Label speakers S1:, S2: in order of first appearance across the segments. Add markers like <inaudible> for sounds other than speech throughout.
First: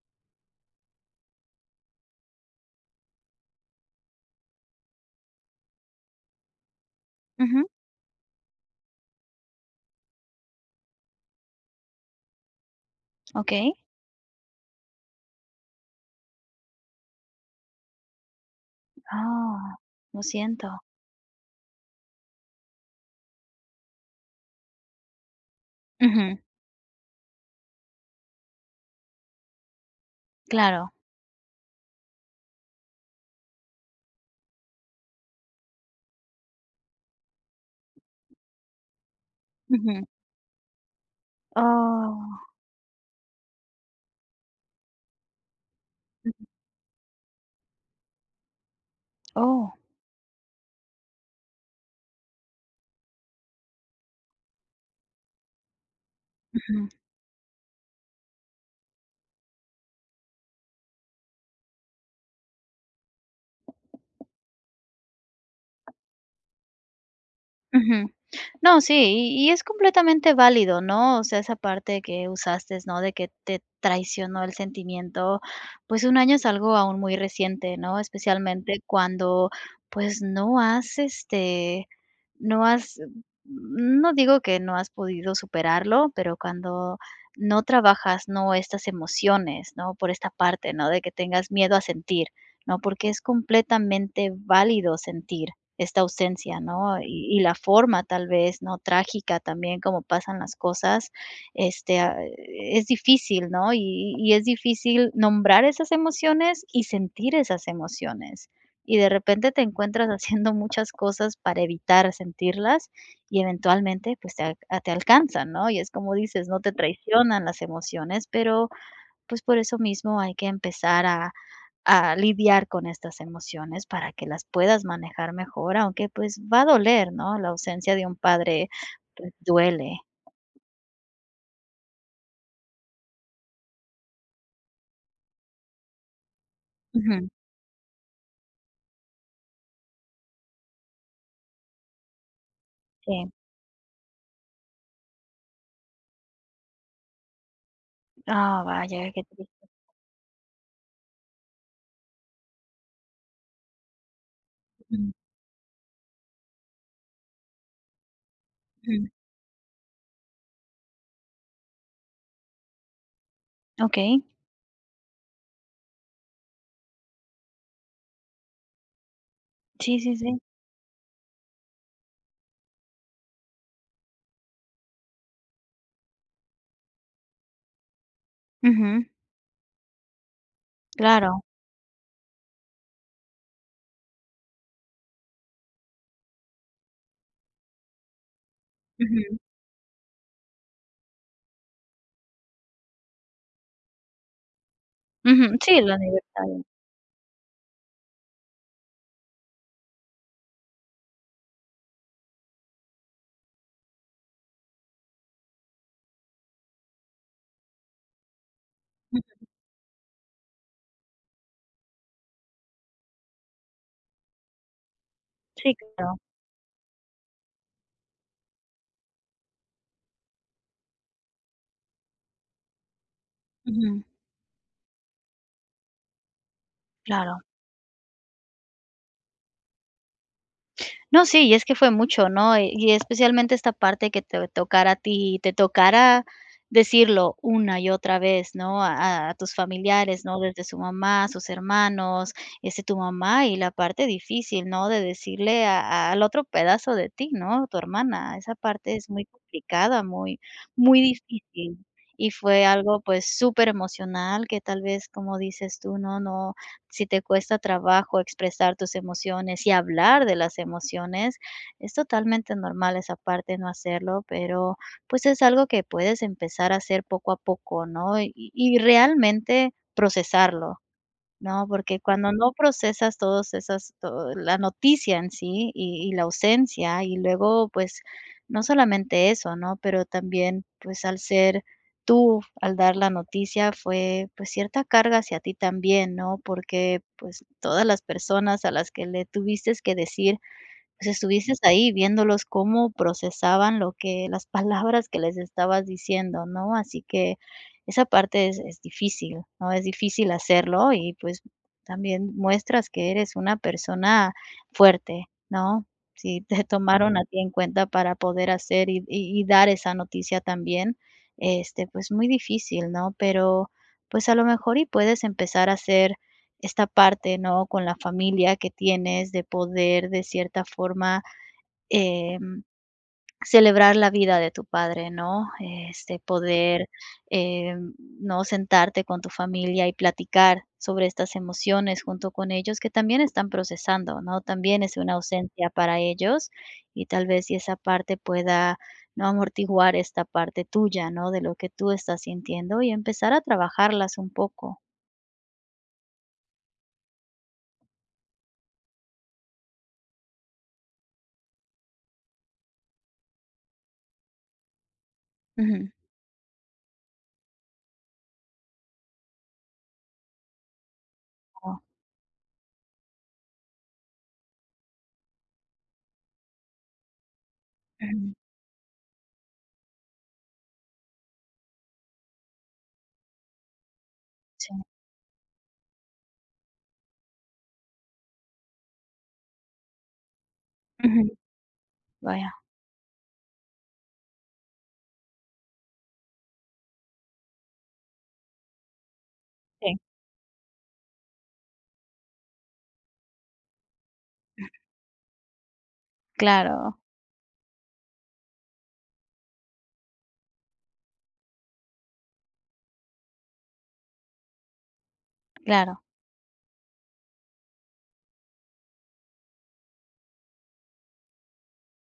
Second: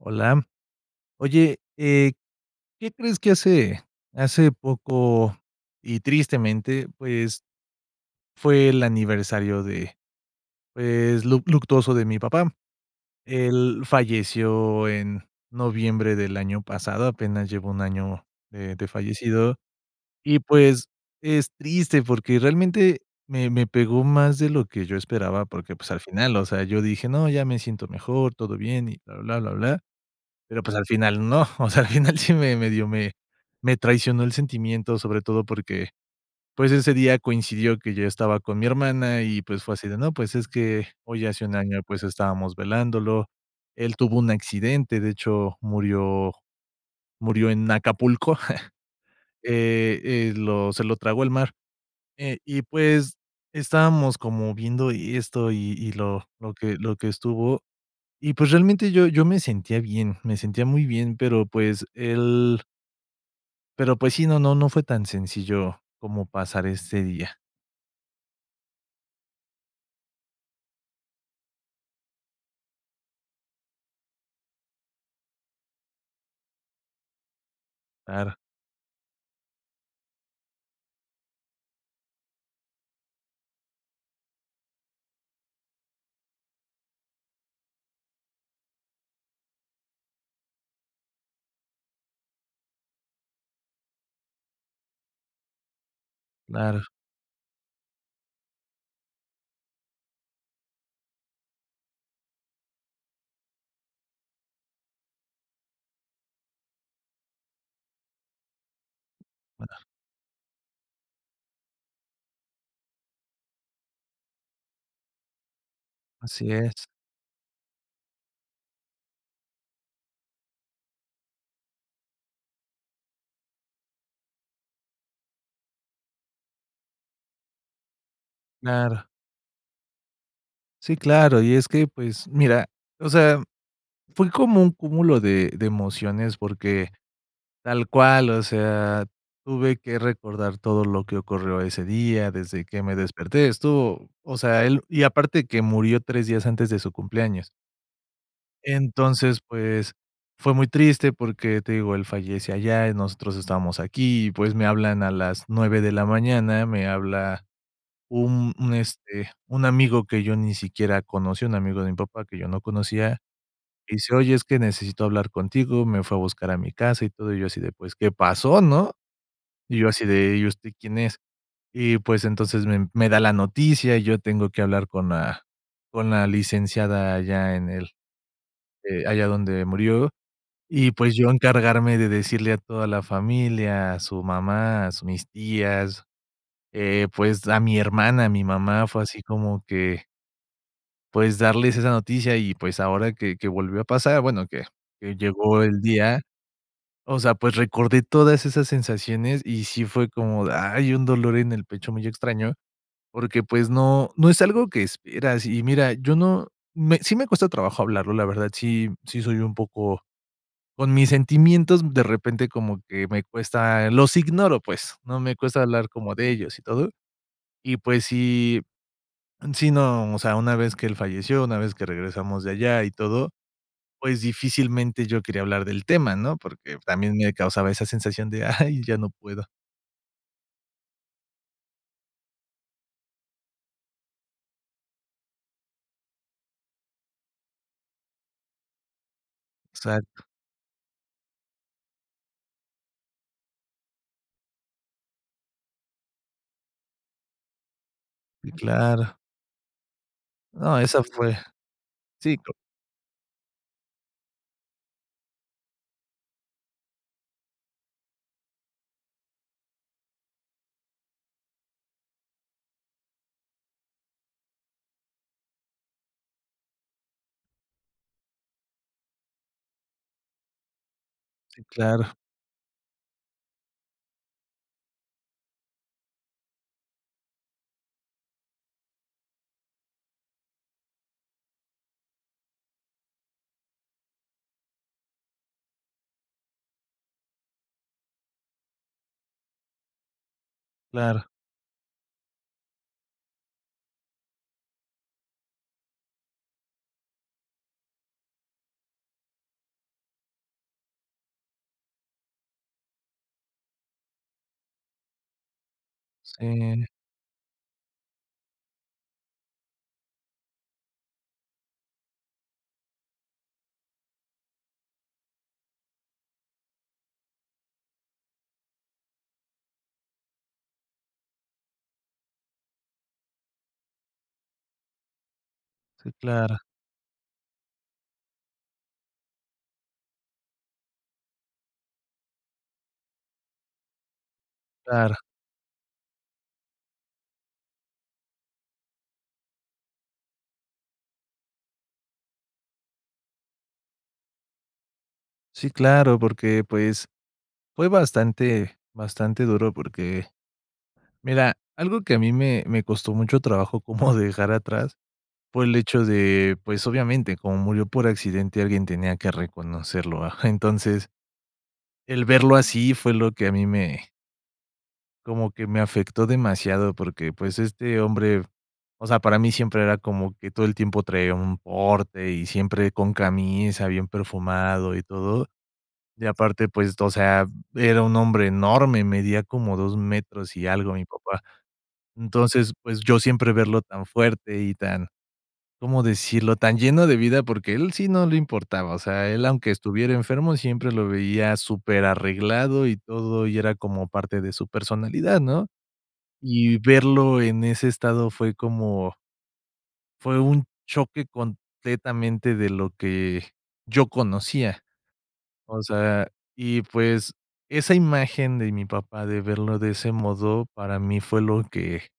S1: Hola. Oye, eh, ¿qué crees?, que hace hace poco y, tristemente, pues,
S2: Ujú.
S1: fue el aniversario de, pues, luc luctuoso de mi papá.
S2: Okey.
S1: Él falleció en noviembre del año pasado, apenas lleva 1 año de de fallecido,
S2: Ah. Lo
S1: y,
S2: siento.
S1: pues, es triste porque realmente me me pegó más de lo que yo esperaba porque, pues, al final,
S2: Ujú.
S1: o sea, yo dije: "No, ya me siento mejor, todo bien y bla, bla, bla, bla", pero, pues, al
S2: Claro.
S1: final no. O sea, al final sí me me dio, me me traicionó el sentimiento, sobre todo porque, pues, ese día coincidió que yo estaba con mi hermana y, pues, fue así de:
S2: Ujú.
S1: "No, pues es que hoy hace un año, pues,
S2: Oh.
S1: estábamos velándolo". Él tuvo un accidente, de hecho, murió murió en Acapulco, <chuckles>
S2: Oh.
S1: eh eh, lo se lo tragó el mar, eh, y, pues, estábamos como viendo esto y y lo lo que
S2: Ujú.
S1: lo que estuvo, y, pues, realmente yo yo me sentía bien. Me sentía muy bien, pero, pues, él Pero, pues sí. No no no fue tan sencillo, como pasar ese día.
S2: Ujú, no, sí, y y es completamente válido, ¿no? O sea, esa parte que usaste, ¿no? De que, te traicionó el sentimiento, pues, 1 año es algo aún muy reciente, ¿no?
S1: Claro.
S2: Especialmente cuando, pues, no has, este, no has, mm, no digo que no has podido superarlo, pero cuando no trabajas, ¿no? Estas emociones, ¿no? Por esta parte, ¿no? De que tengas miedo a sentir, ¿no? Porque es completamente válido sentir esta ausencia,
S1: Claro.
S2: ¿no? Y y forma tal vez, ¿no? Trágica también como pasan las cosas, este, ah, e es difícil, ¿no? Y y es difícil nombrar esas emociones y sentir esas emociones y de repente te
S1: Bueno.
S2: encuentras haciendo muchas cosas para evitar sentirlas y eventualmente, pues, te te alcanzan, ¿no? Y es como dices,
S1: Así
S2: ¿no? Te
S1: es.
S2: traicionan las emociones, pero, pues, por eso mismo hay que empezar a a lidiar con estas emociones para que las puedas manejar mejor, aunque, pues, va a doler, ¿no? La ausencia de un padre,
S1: Claro.
S2: pues, duele.
S1: Sí, claro. Y es que, pues mira, o sea, fue como un cúmulo de de emociones, porque,
S2: Ujú.
S1: tal cual. O sea, tuve que recordar todo lo que ocurrió ese día, desde que me
S2: Sí.
S1: desperté, estuvo O sea, él Y aparte que murió 3 días antes de su cumpleaños.
S2: Ah, vaya. Qué
S1: Entonces
S2: triste.
S1: pues, fue muy triste, porque te digo, él fallece allá, y nosotros estábamos aquí. Y pues, me hablan a
S2: Ujú.
S1: las 9 de la mañana. Me habla un un
S2: Ujú.
S1: este, un amigo que yo ni siquiera conocí, un amigo de mi papá que yo no conocía. Dice:
S2: Okey.
S1: "Oye, es que necesito hablar contigo". Me fue a buscar a mi casa, y todo. Y yo así de: "pues ¿Qué pasó?", ¿no? Y yo
S2: Sí,
S1: así
S2: sí,
S1: de:
S2: sí.
S1: "¿y usted quién es?". Y pues, entonces me me da la noticia. Y yo tengo que hablar con la con la Licenciada, allá en el,
S2: Ujú.
S1: eh, allá donde murió. Y pues, yo
S2: Claro.
S1: encargarme de decirle a toda la familia, a su mamá, a su mis tías. Eh, pues, a mi hermana, a mi mamá. Fue así
S2: Ujú.
S1: como que pues, darles esa noticia. Y pues, ahora que que volvió a pasar Bueno que que
S2: Ujú.
S1: llegó
S2: Sí,
S1: el
S2: el
S1: día.
S2: aniversario.
S1: O sea, pues, recordé todas esas sensaciones, y sí fue como de ¡Ay! Un dolor en el pecho muy extraño. Porque pues, no no es algo que esperas. Y mira, yo no me Sí me cuesta trabajo hablarlo. La verdad sí, sí, soy
S2: Ujú.
S1: un poco Con mis sentimientos, de repente como que me cuesta Los ignoro pues. No me cuesta
S2: Sí,
S1: hablar como
S2: claro.
S1: de ellos, y todo. Y pues si Sí, no. O sea, una vez que él falleció, una vez que regresamos de allá y todo,
S2: Ujú.
S1: pues, difícilmente yo quería hablar del tema, ¿no? Porque también me
S2: Claro.
S1: causaba esa sensación de: "¡ay! Ya no puedo".
S2: No, sí, y es que fue mucho, ¿no? Y especialmente esta parte que te tocara a ti, te tocara decirlo una y otra vez, ¿no? A a tus
S1: Exacto.
S2: familiares, ¿no? Desde su mamá, a sus hermanos, este, tu mamá y la parte difícil, ¿no? De decirle a al otro pedazo de ti, ¿no?, tu hermana.
S1: Sí,
S2: Esa parte es
S1: claro.
S2: muy complicada, muy,
S1: No,
S2: muy
S1: esa fue
S2: difícil y
S1: Sí, claro.
S2: fue algo, pues, superemocional que tal vez, como dices tú, ¿no? No Si te cuesta trabajo expresar tus emociones y hablar de las emociones, es totalmente normal esa parte, no hacerlo, pero, pues, es algo que puedes empezar a hacer poco a poco, ¿no? Y y realmente procesarlo,
S1: Sí,
S2: ¿no? Porque
S1: claro.
S2: cuando no procesas todos esas todo, la noticia en sí y y la ausencia y luego, pues, no solamente eso, ¿no? Pero también, pues, al ser tú, al dar la noticia, fue, pues, cierta carga hacia ti también, ¿no? Porque, pues, todas las personas a las que le tuviste que decir, pues,
S1: Claro.
S2: estuviste ahí viéndolos cómo procesaban lo que las palabras que les estabas diciendo, ¿no? Así que esa parte es es difícil, ¿no? Es difícil hacerlo y, pues, también muestras que eres una persona fuerte, ¿no? Sí te
S1: Sí.
S2: tomaron a ti en cuenta para poder hacer y y y dar esa noticia también, este, pues, muy difícil, ¿no?, pero pues a lo mejor y puedes empezar a hacer esta parte, ¿no?, con la familia que tienes, de poder de cierta forma, em, celebrar la vida de tu padre, ¿no?,
S1: Sí,
S2: este,
S1: claro.
S2: poder em, ¿no?, sentarte con tu familia y platicar sobre estas emociones junto con ellos, que también están procesando, ¿no? También es
S1: Claro.
S2: una ausencia para ellos y tal vez, si esa parte pueda, ¿no? Amortiguar esta parte tuya, ¿no?, de lo que tú estás sintiendo y empezar a trabajarlas un poco.
S1: Sí, claro, porque, pues, fue bastante bastante duro porque, mira, algo que a mí me me costó mucho trabajo <chuckles> como dejar atrás por el
S2: Ujú.
S1: hecho de, pues, obviamente, como murió por accidente, alguien tenía que reconocerlo, entonces
S2: Oh.
S1: el verlo así, fue lo que a mí me como que me afectó demasiado porque, pues, este
S2: Ujú.
S1: hombre, o sea, para mí siempre era como que todo el tiempo traía un porte y siempre con camisa, bien
S2: Sí.
S1: perfumado y todo. Y aparte, pues, o sea, era un hombre enorme, medía como 2 metros y algo, mi
S2: Ujú.
S1: papá,
S2: Vaya.
S1: entonces, pues, yo siempre verlo tan fuerte y tan, ¿cómo decirlo? Tan lleno de vida, porque a él sí no le importaba, o sea, él, aunque
S2: Sí.
S1: estuviera enfermo, siempre lo veía superarreglado y todo, y era como parte de su personalidad, ¿no? Y
S2: Claro.
S1: verlo en ese estado fue como fue un choque completamente de lo que yo conocía. O
S2: Claro.
S1: sea, y, pues, esa imagen de mi papá de verlo de ese modo, para mí fue lo que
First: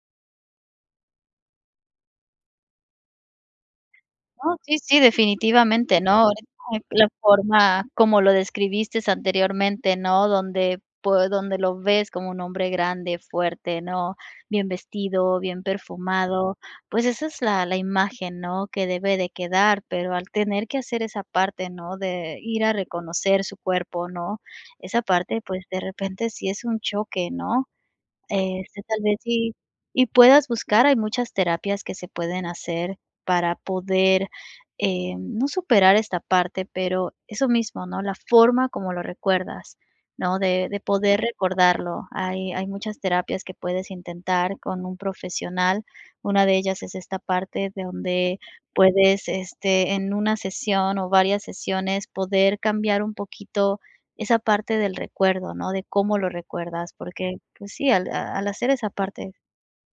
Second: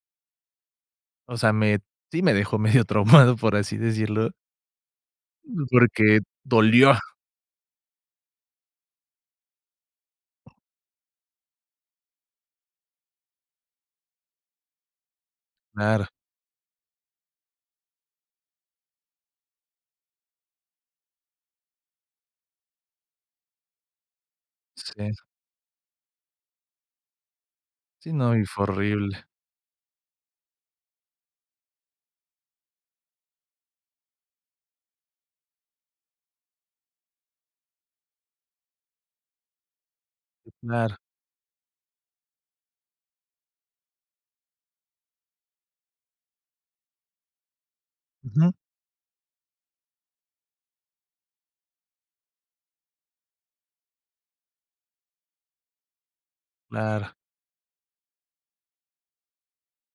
S1: O sea, me sí, me dejó medio <chuckles> traumado, por así decirlo
S2: No, sí sí, definitivamente,
S1: porque
S2: ¿no?
S1: dolió.
S2: La forma como lo describiste anteriormente, ¿no? Donde, pues, donde lo ves como un hombre grande, fuerte, ¿no? Bien vestido, bien
S1: Claro.
S2: perfumado. Pues, esa es la la imagen, ¿no?, que debe de quedar, pero al tener que hacer esa parte, ¿no?, de ir a reconocer su cuerpo, ¿no? Esa
S1: Sí.
S2: parte, pues, de repente, sí es un choque, ¿no?,
S1: Sí, no, y fue
S2: este, tal vez
S1: horrible.
S2: sí, y puedas buscar, hay muchas terapias que se pueden hacer para poder, eh, no superar esta parte, pero eso mismo, ¿no? La forma como lo recuerdas, ¿no?, de de
S1: Claro.
S2: poder recordarlo. Hay hay muchas terapias que puedes intentar con un profesional. Una de ellas es esta parte de donde
S1: Ujú.
S2: puedes, este, en una sesión, o varias sesiones poder cambiar un poquito esa parte del recuerdo, ¿no? De cómo lo recuerdas
S1: Claro.
S2: porque, pues, sí, al al hacer esa parte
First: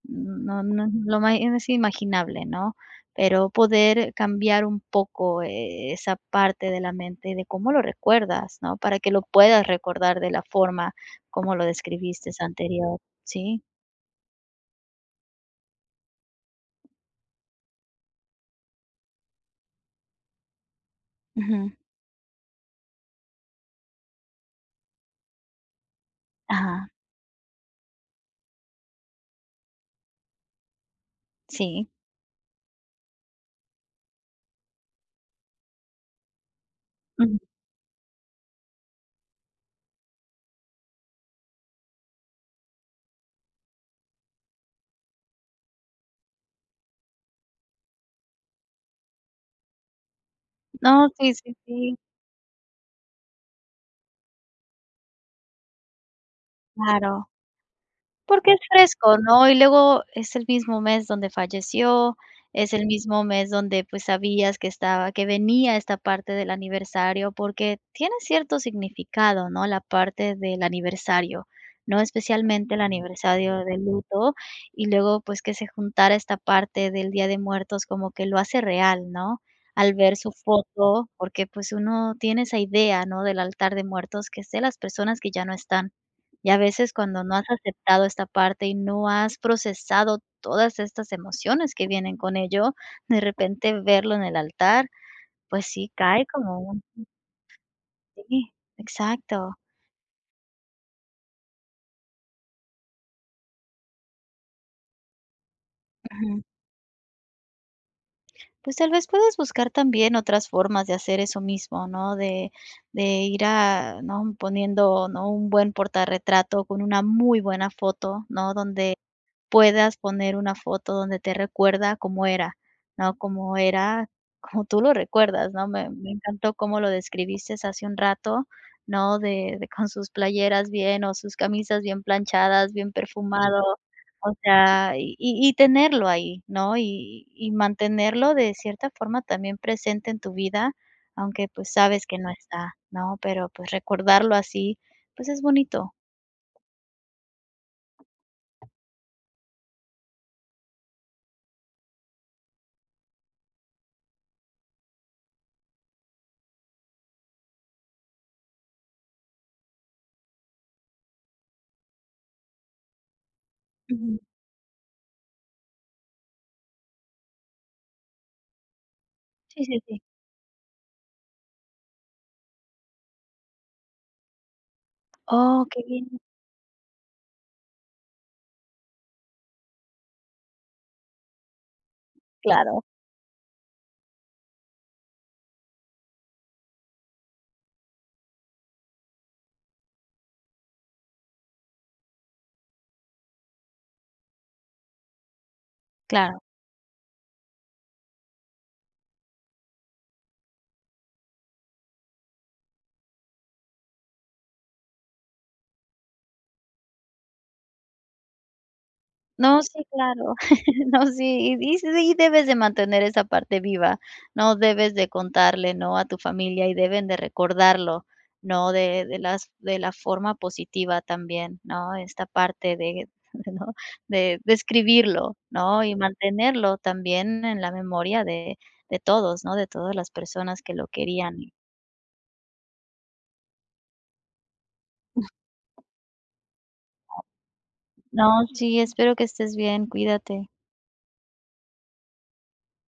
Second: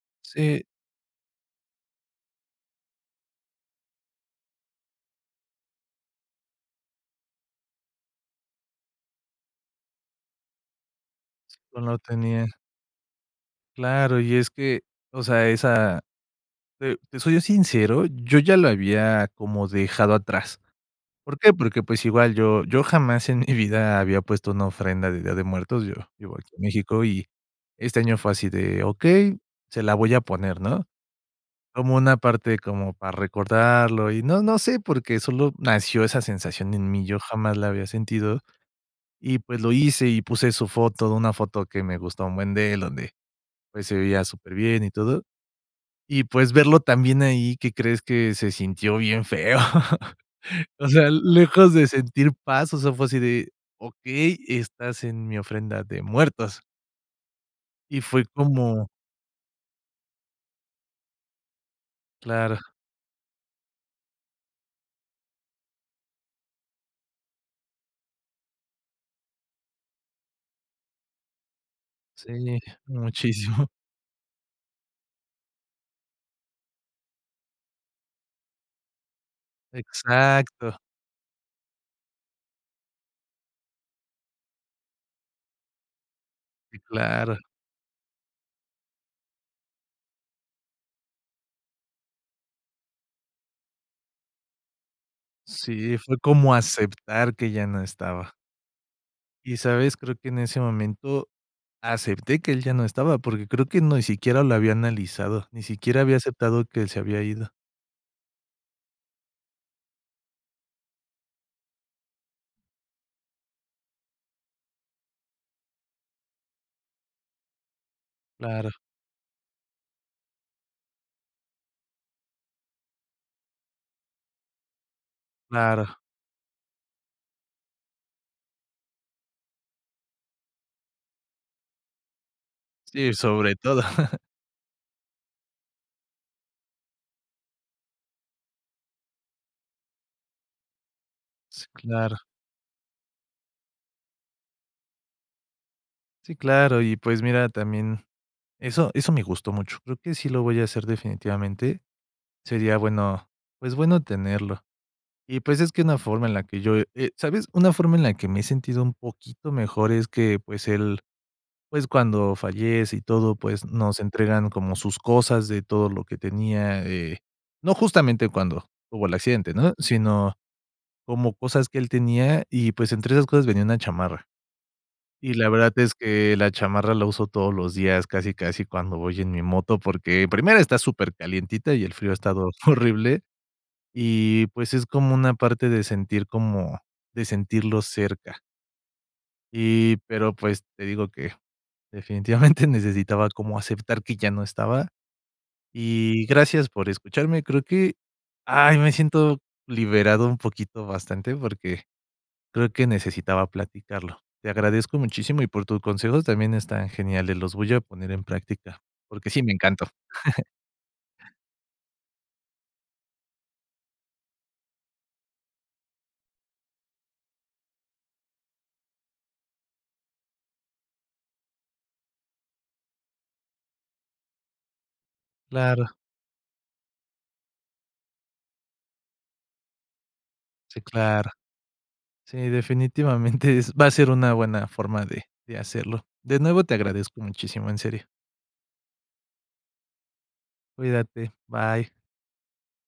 S2: no
S1: Sí.
S2: no lo es imaginable, ¿no?, pero poder cambiar un poco, eh eh, esa parte de la mente de cómo lo recuerdas, ¿no?, para que lo puedas recordar de la forma como lo
S1: No lo
S2: describiste
S1: tenía.
S2: anterior, ¿sí?
S1: Claro, y es que, o sea, esa, eh, te soy sincero. Yo ya lo había como dejado atrás, ¿por qué?
S2: Ujú.
S1: Porque pues, igual yo yo jamás en mi vida había puesto una ofrenda de Día de Muertos. Yo vivo aquí en
S2: Ajá.
S1: México y este año fue así de: "Okey, se la voy a poner", ¿no?
S2: Sí.
S1: Como una parte, como para recordarlo y no no sé porque solo nació esa sensación en mí. Yo
S2: Ujú.
S1: jamás la había sentido y pues, lo hice y puse su foto, una foto que me gusta un buen de él, donde, pues, se veía superbien y todo. Y, pues, verlo también ahí, ¿que crees?, que se sintió bien feo, <laughs> o
S2: No,
S1: sea,
S2: sí, sí,
S1: lejos de
S2: sí.
S1: sentir paz, o sea, fue así de: "Okey, estás en mi ofrenda de muertos"
S2: Claro.
S1: y fue
S2: Porque es
S1: como
S2: fresco, ¿no? Y luego es el mismo mes donde falleció,
S1: Claro.
S2: es el mismo mes donde, pues, sabías que estaba que venía esta parte del aniversario porque tiene cierto significado, ¿no?, la parte del aniversario, ¿no?,
S1: Sí,
S2: especialmente el
S1: muchísimo.
S2: aniversario
S1: <chuckles>
S2: de luto y luego, pues, que se juntara esta parte del Día de Muertos como que lo hace real, ¿no? Al ver su
S1: Exacto.
S2: foto porque, pues, uno tiene esa idea, ¿no? Del altar de muertos que es de las personas que ya no están, y a
S1: Sí,
S2: veces cuando no
S1: claro.
S2: has aceptado esta parte y no has procesado todas estas emociones que vienen con ello, de repente verlo en el altar, pues, sí
S1: Sí, fue
S2: cae
S1: como
S2: como un
S1: aceptar que ya no estaba
S2: Sí, exacto.
S1: y, ¿sabes?, creo que en ese momento, acepté que él ya no estaba, porque creo que ni siquiera lo había analizado. Ni siquiera había
S2: Ujú.
S1: aceptado que él se había ido.
S2: Pues tal vez puedes buscar también otras formas de hacer eso mismo, ¿no?, de de ir a ¿no?, poniendo, ¿no?, un buen portarretrato con una muy buena foto, ¿no?,
S1: Claro.
S2: donde puedas poner una foto donde te recuerda cómo era, ¿no?, cómo era como tú lo recuerdas, ¿no?
S1: Claro.
S2: Me-me encantó cómo lo describiste hace un rato, ¿no?, de de con sus playeras bien, o sus camisas bien planchadas, bien
S1: Sí, sobre
S2: perfumado.
S1: todo. <chuckles>
S2: O sea, y y y tenerlo ahí, ¿no? Y y mantenerlo de cierta forma también presente en tu vida, aunque,
S1: Sí,
S2: pues, sabes
S1: claro.
S2: que no está, ¿no?, pero, pues, recordarlo así, pues es bonito.
S1: Sí, claro. Y pues mira, también eso eso me gustó mucho. Creo que sí lo voy a hacer definitivamente. Sería bueno, pues, bueno tenerlo y, pues, es que una forma en la que yo eh, sabes, una forma en la que me he sentido un poquito mejor es que, pues él, pues cuando fallece y todo, pues nos
S2: Ujú.
S1: entregan como sus cosas de todo lo que tenía, eh, no justamente cuando hubo el accidente,
S2: Sí,
S1: ¿no?
S2: sí, sí.
S1: Sino como cosas que él tenía, y pues entre esas cosas, venía una chamarra. Y la
S2: Oh,
S1: verdad
S2: qué
S1: es
S2: bien.
S1: que la chamarra la uso todos los días, casi, casi cuando voy en mi moto, porque primero está supercalientita, y el frío ha estado
S2: Claro.
S1: horrible, y pues es como una parte de sentir como de sentirlo cerca. Y, pero, pues, te digo, que definitivamente necesitaba como aceptar que ya no estaba. Y
S2: Claro.
S1: gracias por escucharme. Creo que, ay, me siento liberado un poquito, bastante, porque creo que necesitaba platicarlo. Te agradezco muchísimo, y por tus consejos también están geniales, los voy a poner en práctica, porque sí me
S2: No, sí,
S1: encantó.
S2: claro.
S1: <chuckles>
S2: <chuckles> No, sí, y sí debes de mantener esa parte viva, ¿no?, debes de contarle, ¿no?, a tu familia y deben de recordarlo, ¿no?, de de las de la forma positiva también, ¿no?, esta parte de de <chuckles> ¿no?, de describirlo, ¿no?,
S1: Claro.
S2: y mantenerlo también en la memoria de de todos, ¿no?, de todas las personas que
S1: Sí,
S2: lo
S1: claro.
S2: querían y
S1: Sí, definitivamente es va a ser una buena forma de de
S2: <unintelligible>
S1: hacerlo de nuevo. Te agradezco
S2: <unintelligible>
S1: muchísimo. En serio.
S2: No, sí, espero que estés bien. Cuídate.
S1: Cuídate. Bye.